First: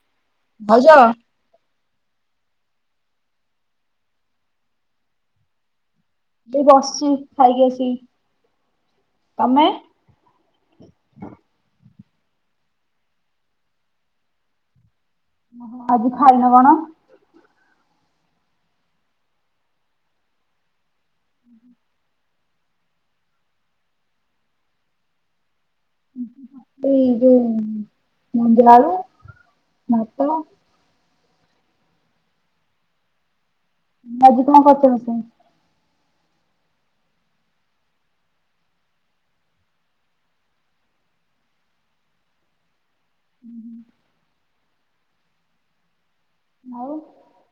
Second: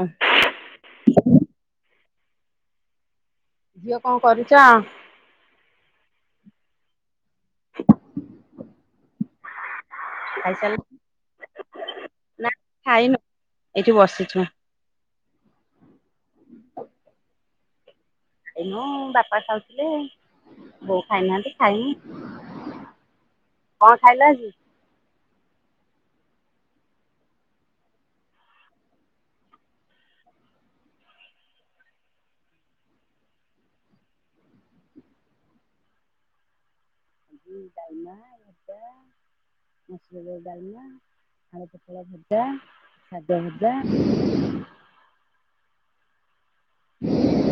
ହଁ। ଭାଉଜ। ଝିଅ କଣ କରୁଚ? ଏଇ ବସିଚି ଖାଇକି ଆସିକି ତମେ? ଖାଇ ସାଇଲ ନା ଖାଇନୁ ଏଇଠି ବସିଛୁ। ଓହୋ ଆଜି ଖାଇନ କଣ? ଖାଇନୁ ବାପା ଖାଉଥିଲେ ବୋଉ ଖାଇନାହାନ୍ତି ଖାଇମୁ। କଣ ଖାଇଲ ଆଜି? ଉଁ ଏଇ ଯୋଉ ମଂଜା ଆଳୁ, ଭାତ। ହୁଁ ଆଜି କଣ କରୁଛ ରୋଷଇ? ହୁଁ ଡାଲମା ଭଜା ମସୁର ଡା ଡାଲମା, ଆଳୁ ପୋଟଳ ଭଜା, ଶାଗ ଭଜା ଆଉ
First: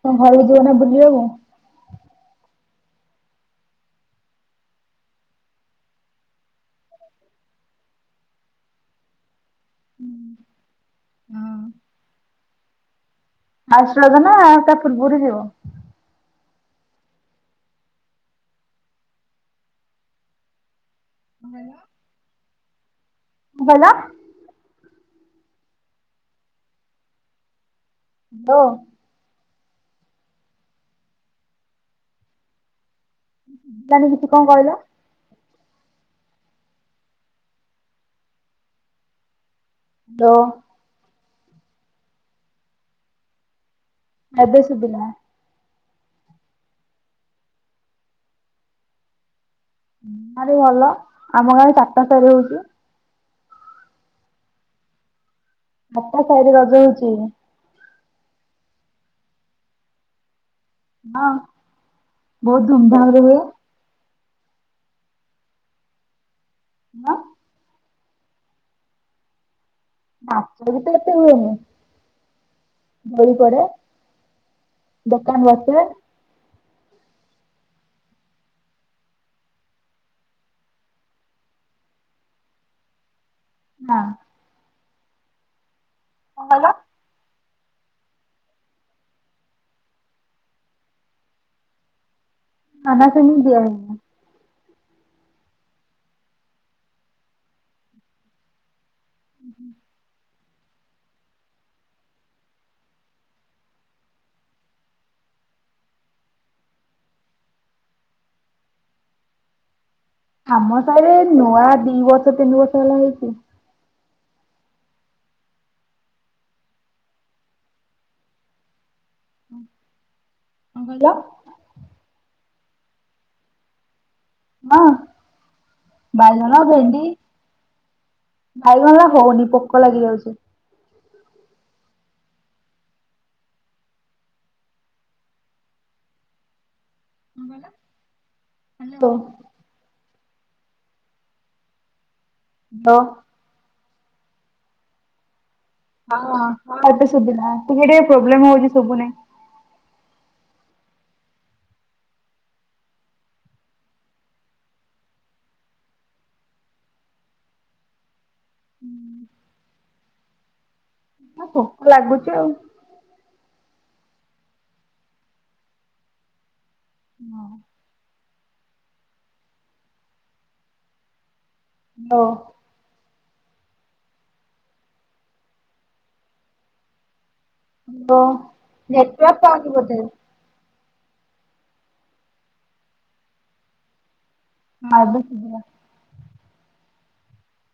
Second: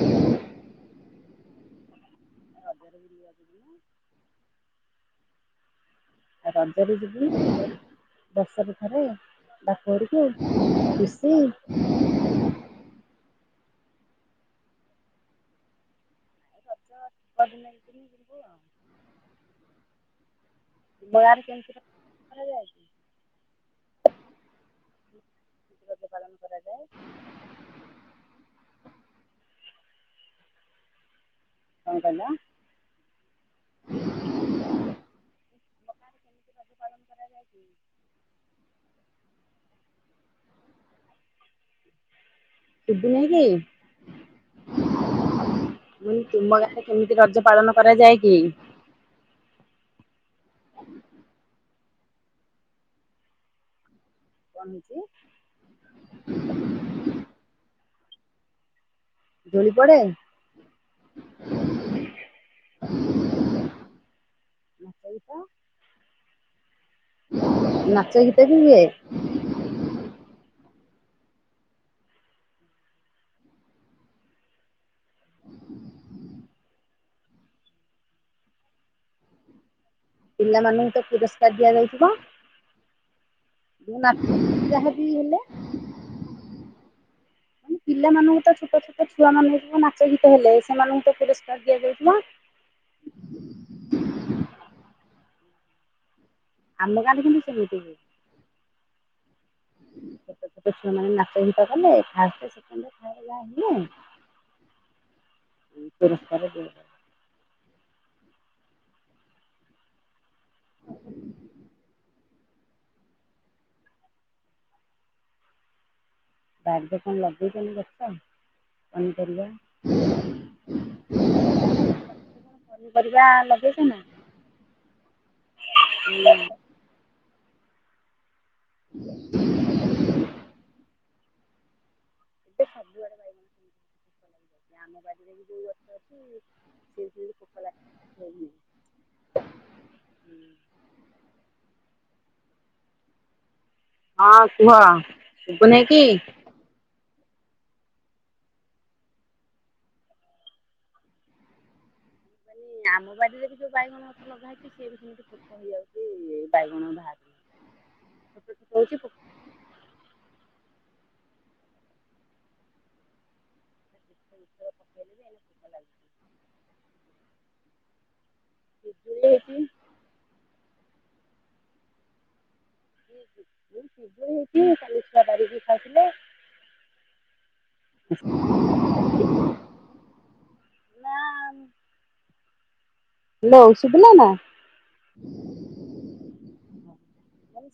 ତମ ଘରକୁ ଯିବ ନା ବୁଲିବାକୁ। [unintelligible] ରଜରେ ଯିବି ଆଉ ବର୍ଷକୁ ଥରେ। ବାପ ଘରକୁ ଖୁସି ଅଶ୍ୱଦାନ ନା ତା ପୂର୍ବରୁ ଯିବ। [unintelligible] ବ୍ୟବହାର କେମତି କରାଯାଏ? ଭଲ। ରଜ ପାଳନ କରାଯାଏ। ବ କଣ କହିଲା। ଜାଣିନି କିଛି କଣ କହିଲା। କହିଲ? ଦ ସୁବୁ ନେଇକି। ଏବେ ସୁବିଲା। ମୁଁ ତୁମ ଗାଁରେ କେମିତି ରଜ ପାଳନ କରାଯାଏ କି? ହୁଁ ଗାଁରେ ଭଲ ଆମ ଗାଁରେ ଚାରିଟା ତରୀ ହଉଛି। କଣ ହେଇଛି। ଆଟା ସାହିରେ ରଜ ହଉଚି। ଦୋଳି ପଡ଼େ। ହଁ ବହୁତ ଧୁମଧାମ ରେ ହୁଏ। ଆ ସେଇ ତ ମାଁ ନାଚ ଗୀତ ବି ହୁଏ। ନାଚ ଗୀତ ଏତେ ହୁଏନି। ଦୋଳି ପଡେ ଦୋକାନ ବସେ। ପିଲାମାନଙ୍କୁ ତ ପୁରସ୍କାର ଦିଆଯାଇଥିଲା ମୁଁ ନା ଯାହା ବି ହେଲେ କଣ କହିଲ। ପିଲାମାନଙ୍କୁ ତ ଛୋଟ ଛୋଟ ଛୁଆ ମାନଙ୍କୁ ନାଚ ଗୀତ ହେଲେ ସେମାନଙ୍କୁ ତ ପୁରସ୍କାର ଦିଆଯାଉଥିଲା। କହାକୁ ବି ଦିଆ ହେଇନି। ଆମା ଗାଁ ରେ କିନ୍ତୁ ସେମିତି ହୁଏ। ହୁଁ ହୁଁ। ଛୋଟ ଛୋଟ ଛୁଆମାନେ ନାଚ ଗୀତ କଲେ ଫାଷ୍ଟା ସେକଣ୍ଡ ଥାଡେ ଜାହା ହେଲେ ଉଁ ପୁରସ୍କାର ଦିଆଯାଏ। ଆମ ସାହିରେ ନୂଆ ଦି ବର୍ଷ ତିନି ବର୍ଷ ହେଲା ହେଇଚି। ବାଡିରେ କଣ ଲଗେଇଛନ୍ତି ଗଛ ପନି ପରିବା? କଣ କହିଲ। ପନି ପରିବା ଲଗେଇଛନ୍ତି। ମା ବାଇଗଣ, ଭେଣ୍ଡି ବାଇଗଣ ଗୁରା ହଉନି ପୋକ ଲାଗିଯାଉଚି। ସାବୁ ଆଡେ ବାଇଗଣ ପୋକ୍ [unintelligible] ଆମ ବାଡିରେ ବି ଯୋଉ ଗଛ ଅଛି ସେ ପୋକ ଲାଗି ହେଇ ନେଇ। ହ୍ୟାଲୋ। ହ୍ୟାଲୋ। ହଁ କୁହ? ଶୁବୁ ନେଇଁକି କି? ହଁ ଏବେ ସୁବିଲା ଟିକେ ଟିକେ ପ୍ରୋବ୍ଲେମ ହଉଛି ସୁବୁ ନେଇଁ। ମାନେ ଆମ ବାଡିରେ ବି ଯଉ ବାଇଗଣ ଗଛ ଲ ସିଏ ବି ସେମିତି ପୋକ ହେଇଯାଉଛି ବାଇଗଣ ବାହାରିଲେ। ଏ ପୋକ ଲାଗୁଚି ଆଉ। କ [unintelligible] ପିଜୁଳି ହେଇଛି ହାଲୋ। କି ପିଜୁଳି ହେଇଚି କାଲି ଛୁଆ ପାରିକି ଖାଉଥିଲେ। ହ୍ୟାଲୋ ନେଟୱର୍କ ପାଉନି ବୋଧେ। ନା ହ୍ୟାଲୋ ଶୁଭିଲା ନା। ହ ଏବେ ସୁବିଲା।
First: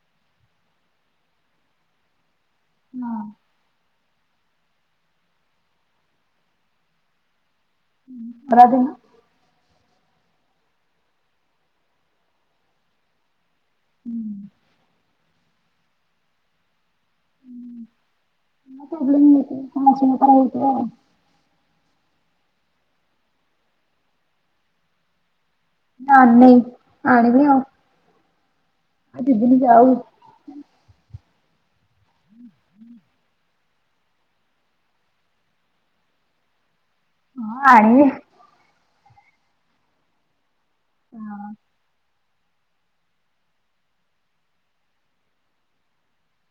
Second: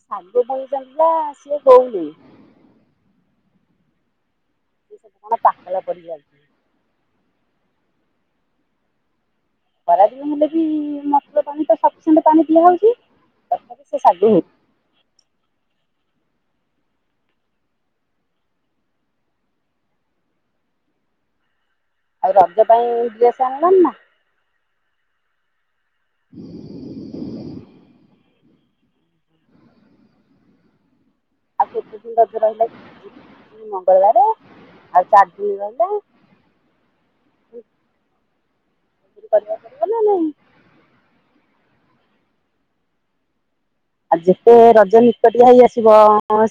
ସାୁ ଭ ଜଲା ଅ ଗଉଲି [unintelligible] ହଁ। ସେ କଣ ପାଖଳ କରିକି ଆାଉଚି। ଖରା ଦିନ। ଖରାଦିନ ହେଲେ ବି ମସୁର ପାଣି ତ ସଫିସିଣ୍ଟ ପାଣି ପିଆହଉଛି ତଥାପି ସେ ସାଗୁ ହୁ ପ୍ରୋବ୍ଲେମ୍ ହଉଥିବ ହଁ ଶୋଇ ପଡ଼ ଉଠପଡ଼। ଆଉ ରଜ ପାଇଁ ଡ୍ରେସ୍ ଆଣିଲନି ନା? ନା ଆଣିନେଇଁ ଆଣିବି ଆଉ। ଆଉ ଦି ଦିନିି ଜାଉ। ଆଉ କେତେ ଦିନ ରଜ ରହିଲା କି ମଙ୍ଗଳବାର ଆଉ ଚାରି ଦିନି ରହିଲା। ହଁ ଆଣିବି। କଲେଜ ଯିବ ନା ନାହିଁ? ହଁ। ଆଉ ଯେତେ ରଜ ନିକଟିଆ ହେଇ ଆସିବ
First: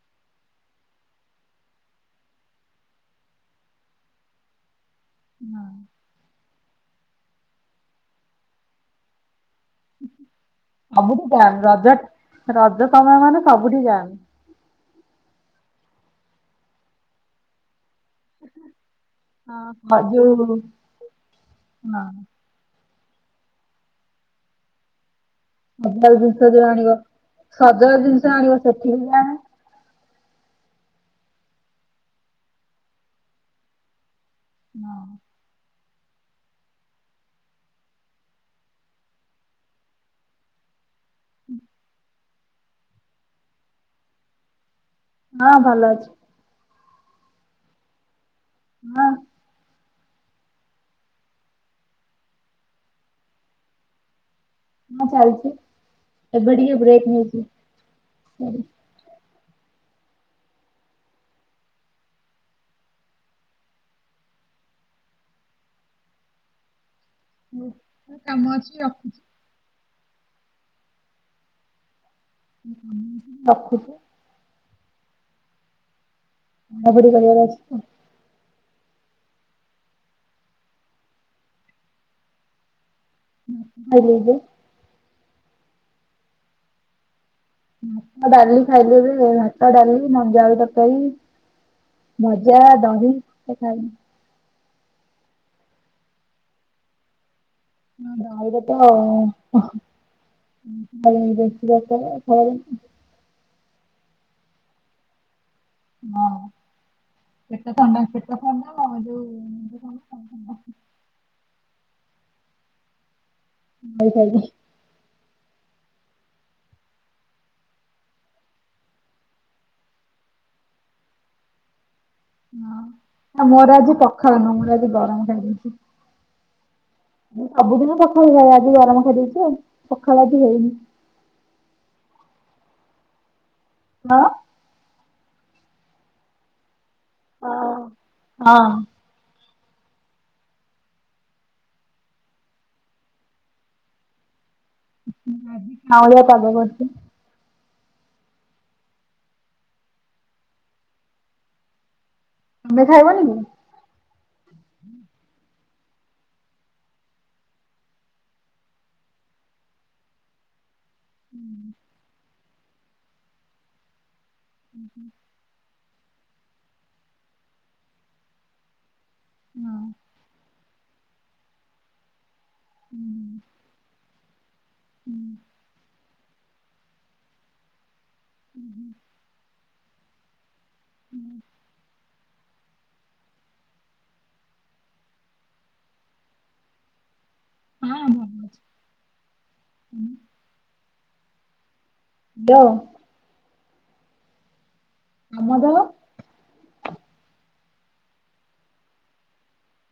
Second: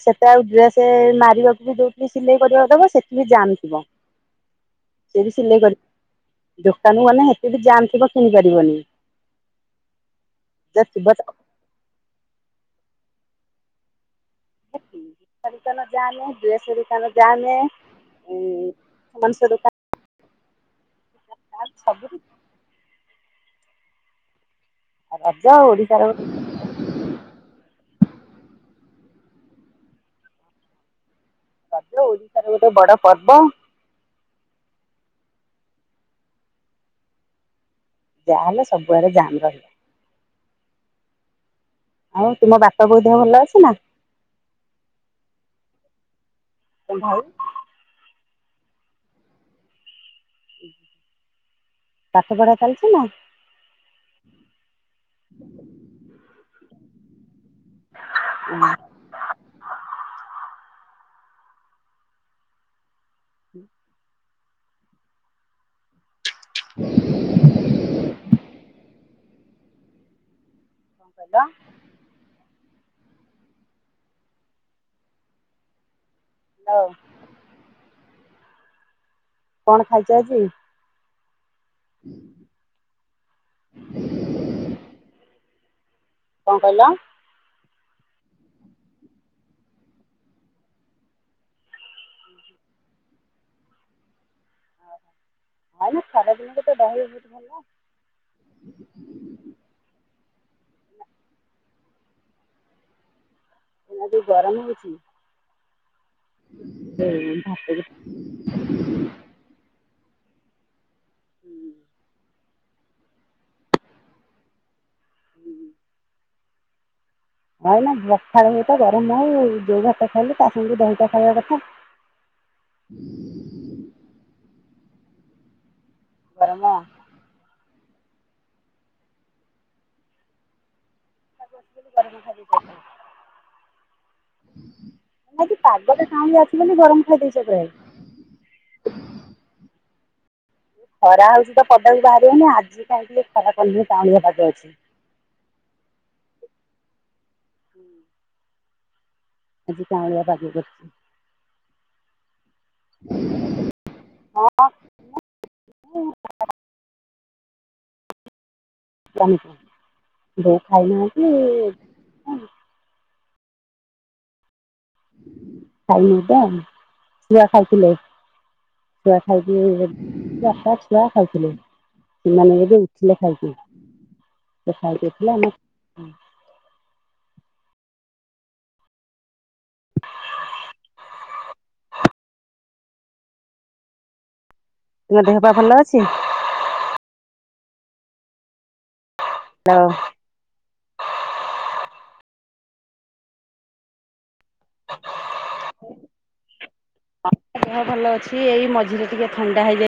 ସେତେ ଆଉ ଡ୍ରେସ୍ ମାରିବାକୁ ବି ଦଉ। ଜଦି ସିଲେଇ କରିବାକୁ ଦେବ ସେଠି ବି ଜାମ୍ ଥିବ ସେ ବି ସିଲେଇ କର। ଦୋକାନ ମାନେ ହେଟି ବି ଯାମଥିବ କିଣି ପାରିବନି। ଯା ଥିବ ତା ସବୁଠି ଜାମ୍ ରଜ ରଜ ସମୟ ମାନେ ସବୁଠି ଯାମ୍। ମିଠା ଦୋକାନ ଜାମ, ଡ୍ରେସ୍ ଦୋକାନ ଜାମ୍। ହଁ ବାଜୁ ହଁ ସବୁଠି [unintelligible] ଆ ଅଜାଉ। ସଜଳ ଜିନିଷ ଯୋଉ ଆଣିବ ସଜଳ ଜିନିଷ ଆଣିବ ସେଠି କି ଯା ରଜ ଓଡିଶାର ଗୋଟେ ବଡ ପର୍ବ। ହଁ। ଯାହାହେଲେ ସବୁଆଡେ ଜାମ୍ ରହିବ। ହୁଁ। ଆଉ ତୁମ ବାପା ବୋଉ ଦେହ ଭଲ ଅଛି ନା,? ହଁ ଭଲ ଅଛି। ଏ ଭଉ ହଁ। ପାଠ ପଢ଼ା ଚାଲିଚି ନା? ହଁ ଚାଲଚି ଏବେ ଟିକେ ବ୍ରେକ ନେଇଚି ଚାଲି। କଣ [inaudible] ହଉ ମୋ କାମ ଅଛି ରଖୁଚି। କଣ କିହିଲ? ରଖୁଚି। ହ୍ୟାଲୋ ଆଉ ଗୋଟେ କରିବାର ଅଛି ତ। କଣ ଖାଇଚ ଆଜି? [inaudible] ହୁଁ ଖାଇଲି ଏବେ। କଁ କହିଲ? ଭାତ ଡାଲି ଖାଇଦେଲି ଭାତ ଡାଲି ମଞ୍ଜା ଆଳୁ ତରକାରୀ। ଭଜା ଦହି ଏଇଟା ଖାଇନି। ଆଇନି ଖରା ଦିନ ତତେ ଦହି ବହୁତୁ ଭଲ। ହଁ ଦହିରେତ ହଁ [unintelligible] ଗାଳିରେ ତ ବେଶୀ ଦରକାର। [unintelligible] ଗରମ ହୋଉଛି। ହଁ ଯୋଉ ପେଟ ଭାତକୁ ଥଣ୍ଡା ପେଟ ଥଣ୍ଡା ଆ ଯୋଉ [unintelligible] [unintelligible] ହୁଁ। ନାଇ ନା ପଖାଳ ଭାତ ଗରମ ହଉ ଯୋଉ ଭାତ ଖାଇଲୁ ତା ସାଙ୍ଗୁ ଦହିଟା ଖାଇବା କଥା। ହଁ ଆ ମୋର ଆଜି ପଖାଳ ନୁହଁ ମୁଁ ଆଜି ଗରମ ଖାଇେଦେଇଛି। ଗରମ। ମୁଁ ସବୁଦିନ ପଖାଳ ଖାଏ ଆଜି ଗରମ ଖାଇ ଦେଇଛି ଆଉ ପଖାଳ ଆଜି ହେଇନି। ଗରମ ଖାଇଦେଇଛ ହଁ। ଆଜି ପାଗ ଟା କାଲିଆ ଅଛି ବୋଲି ଗରମ ଖାଇଦେଇଛ ପ୍ରାଏ ହଁ। ଖରା ହଉଛି ତ ପଦା ବି ବାହାରିବଉନି ଆଜି କାହିଁକି ଖରା କାଲିଆ ପାଗ ଅଛି। ଆଜି କା ଉଳିଆ ପାଗ କରଛି। ଆଜି କାଉଁଳିଆ ପାଗ କରିଛି। ତମେ ଖାଇବନି କି? ହଁ ହଁ। ଜଣି ଯୋଉ ଖାଇନାହାନ୍ତି? ହୁଁ ହୁଁ। ଖାଇନି ତ [unintelligible] ଖାଇଥିଲେ। ଛୁଆ ହଁ ଖାଇଥିଲେ ବାପା ଛୁଆ ଖାଇଥିଲେ। ସେମାନେ ଏବେ ଉଠଥିଲେ ଖାଇକି ସେ ଖାଇକି ଉଠିଲେ ଆମେ ହୁଁ ହୁଁ। ହୁଁ। ତୁମ ଦେହ ପା ଭଲ ଅଛି? ହଁ ଭଲ ଅଛି। ଲ ହାଲୋ। ଆମ ଦେହ ହଁ ଦେହ ଭଲ ଅଛି ଏଇ ମଝିରେ ଟିକେ ଥଣ୍ଡା ହେଇଯାଇ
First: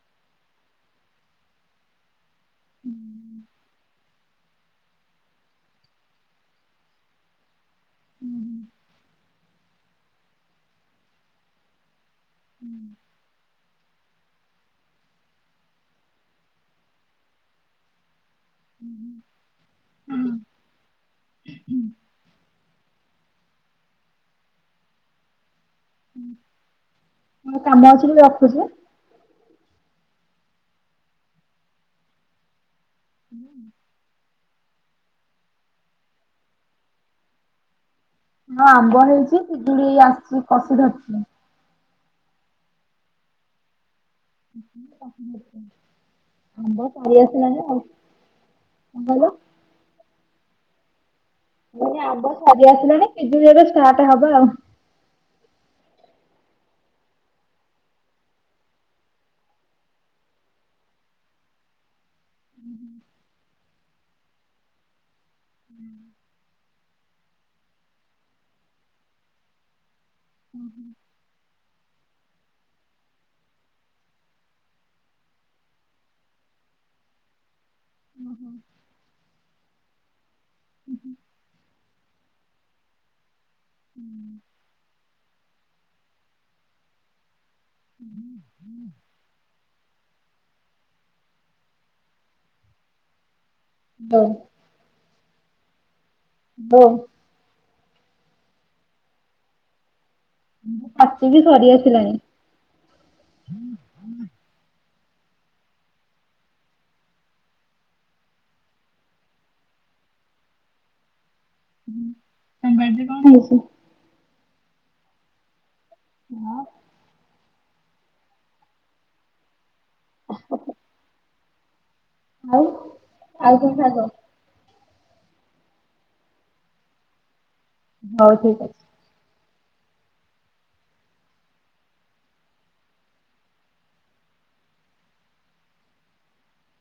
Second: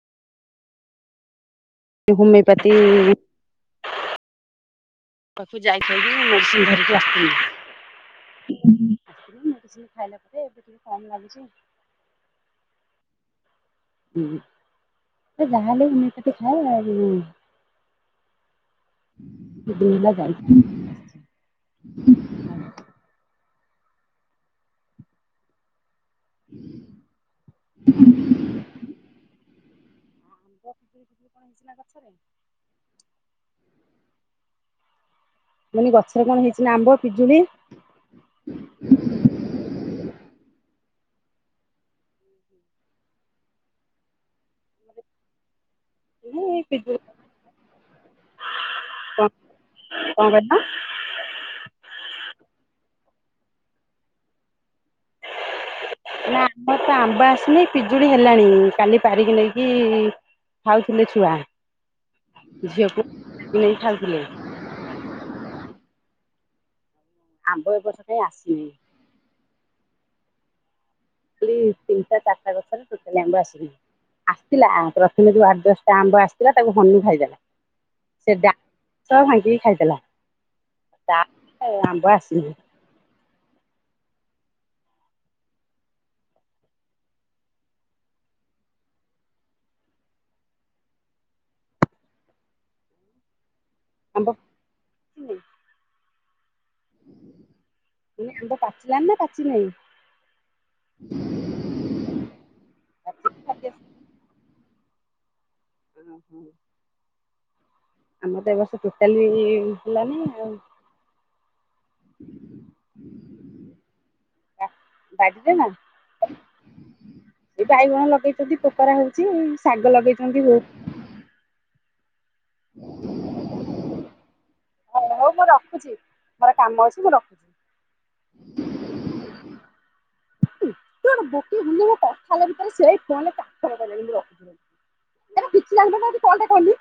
ହୋମିଓପାତି ପାଖକୁ ଯାଇଥିଲି ମେଡିସିନ ଧରିକି ଆସିଥିଲି ଥିଲି। [inaudible] ଖାଇଲା ପରେ ଏବେ ଟିକେ କମ୍ ଲାଗୁଛି। ହୁଁ। ହୁଁ ଯାହାଲେ ହୁମେପା ତି ଖାଏ। ଲା ଯାଇ [unintelligible] ମୋ କାମ ଅଛି ମୁଁ ରଖୁଚି। [unintelligible] ମୁନି ଗଛରେ କଣ ହେଇଚି ନା ଆମ୍ବ ପିଜୁଳି? ହଁ ଆମ୍ବ ହେଇଚି ପିଜୁଳି ଆସିଚି କସି ଧରିଚି। ଆମ୍ବ ପିଜୁଳି ଫଳି ଆସିଲଣି ଆଉ। କଣ କହିଲ? କଣ କହିଲ? ମୁଁ କନି ଆମ୍ବ ସାରି ଆସିଲାଣି ପିଜୁଳି ଏବେ ଷ୍ଟାର୍ଟ ହବ ଆଉ। ନା ଆମ ତ ଆମ୍ବ ଆସିନି ପିଜୁଳି ହେଲାଣି କଲି ପାରିକି ନେଇକି ଖାଉଥିଲେ ଛୁଆ ଝିଅକୁ ନେଇ ଖାଉଥିଲେ। ଆମ୍ବ ଏ ବର୍ଷ କାଇଁ ଆସିନି। ହୁଁ ହୁଁ। ଖାଲି ତିନିଟା ଚାରିଟା ଗଛରେ ଟୋଟାଳେ ଆମ୍ବ ଆସିିନି। ଆସିଥିଲା ଆଉ ପ୍ରଥମେ ଯୋଉ ଆଠ ଦଶଟା ଆମ୍ବ ଆସିଥିଲା ତାକୁ ହନୁ ଖାଇଦେଲା। ସେ ଡାଳ ସହ ଭାଙ୍ଗିକି ଖାଇଲା ତା ପରେ ଆମ୍ବି ଆସିନି। ହୁଁ। ହୁଁ ହୁଁ। ହଁ ଆମ୍ବ [unintelligible] ପାଚିନି ହ [unintelligible] ମାନ ଆମ୍ବ ପାଚିଲାନି ନା ପାଚିନେଇଁ? ପାଚିକି ସରି ଆସିଲାଣି। ଓହୋ ଆମର ହୁଁ। ଓହୋ ଆମର ଏ ବର୍ଷ ଟୋଟାଲେ ବି ହେଲାନି ଆଉ। ହୁଁ ତମ ବାଡ଼ିରେ କଣ ହଇଚି? ବାଡ଼ିରେ ନା? [unintelligible] ଏ ବାଇଗଣ ଲଗେଇଚନ୍ତି ପୋକରା ହଉଚି ଶାଗ ଲଗେଇଚନ୍ତି ବହୁତ ଆଉ ଆଉ କଣ ଶାଗ? ହଉ ହଉ ମୁଁ ରଖୁଚି ମୋର କାମ ଅଛି ମୁଁ ରଖୁଚି। ହଉ ଠିକ୍ ଅଛି। [unintelligible] ସେଟା କିଛି ଯାଣି ପାରୁନେହିଁ ତାକତି କଲ୍ ଟା କଲୁ।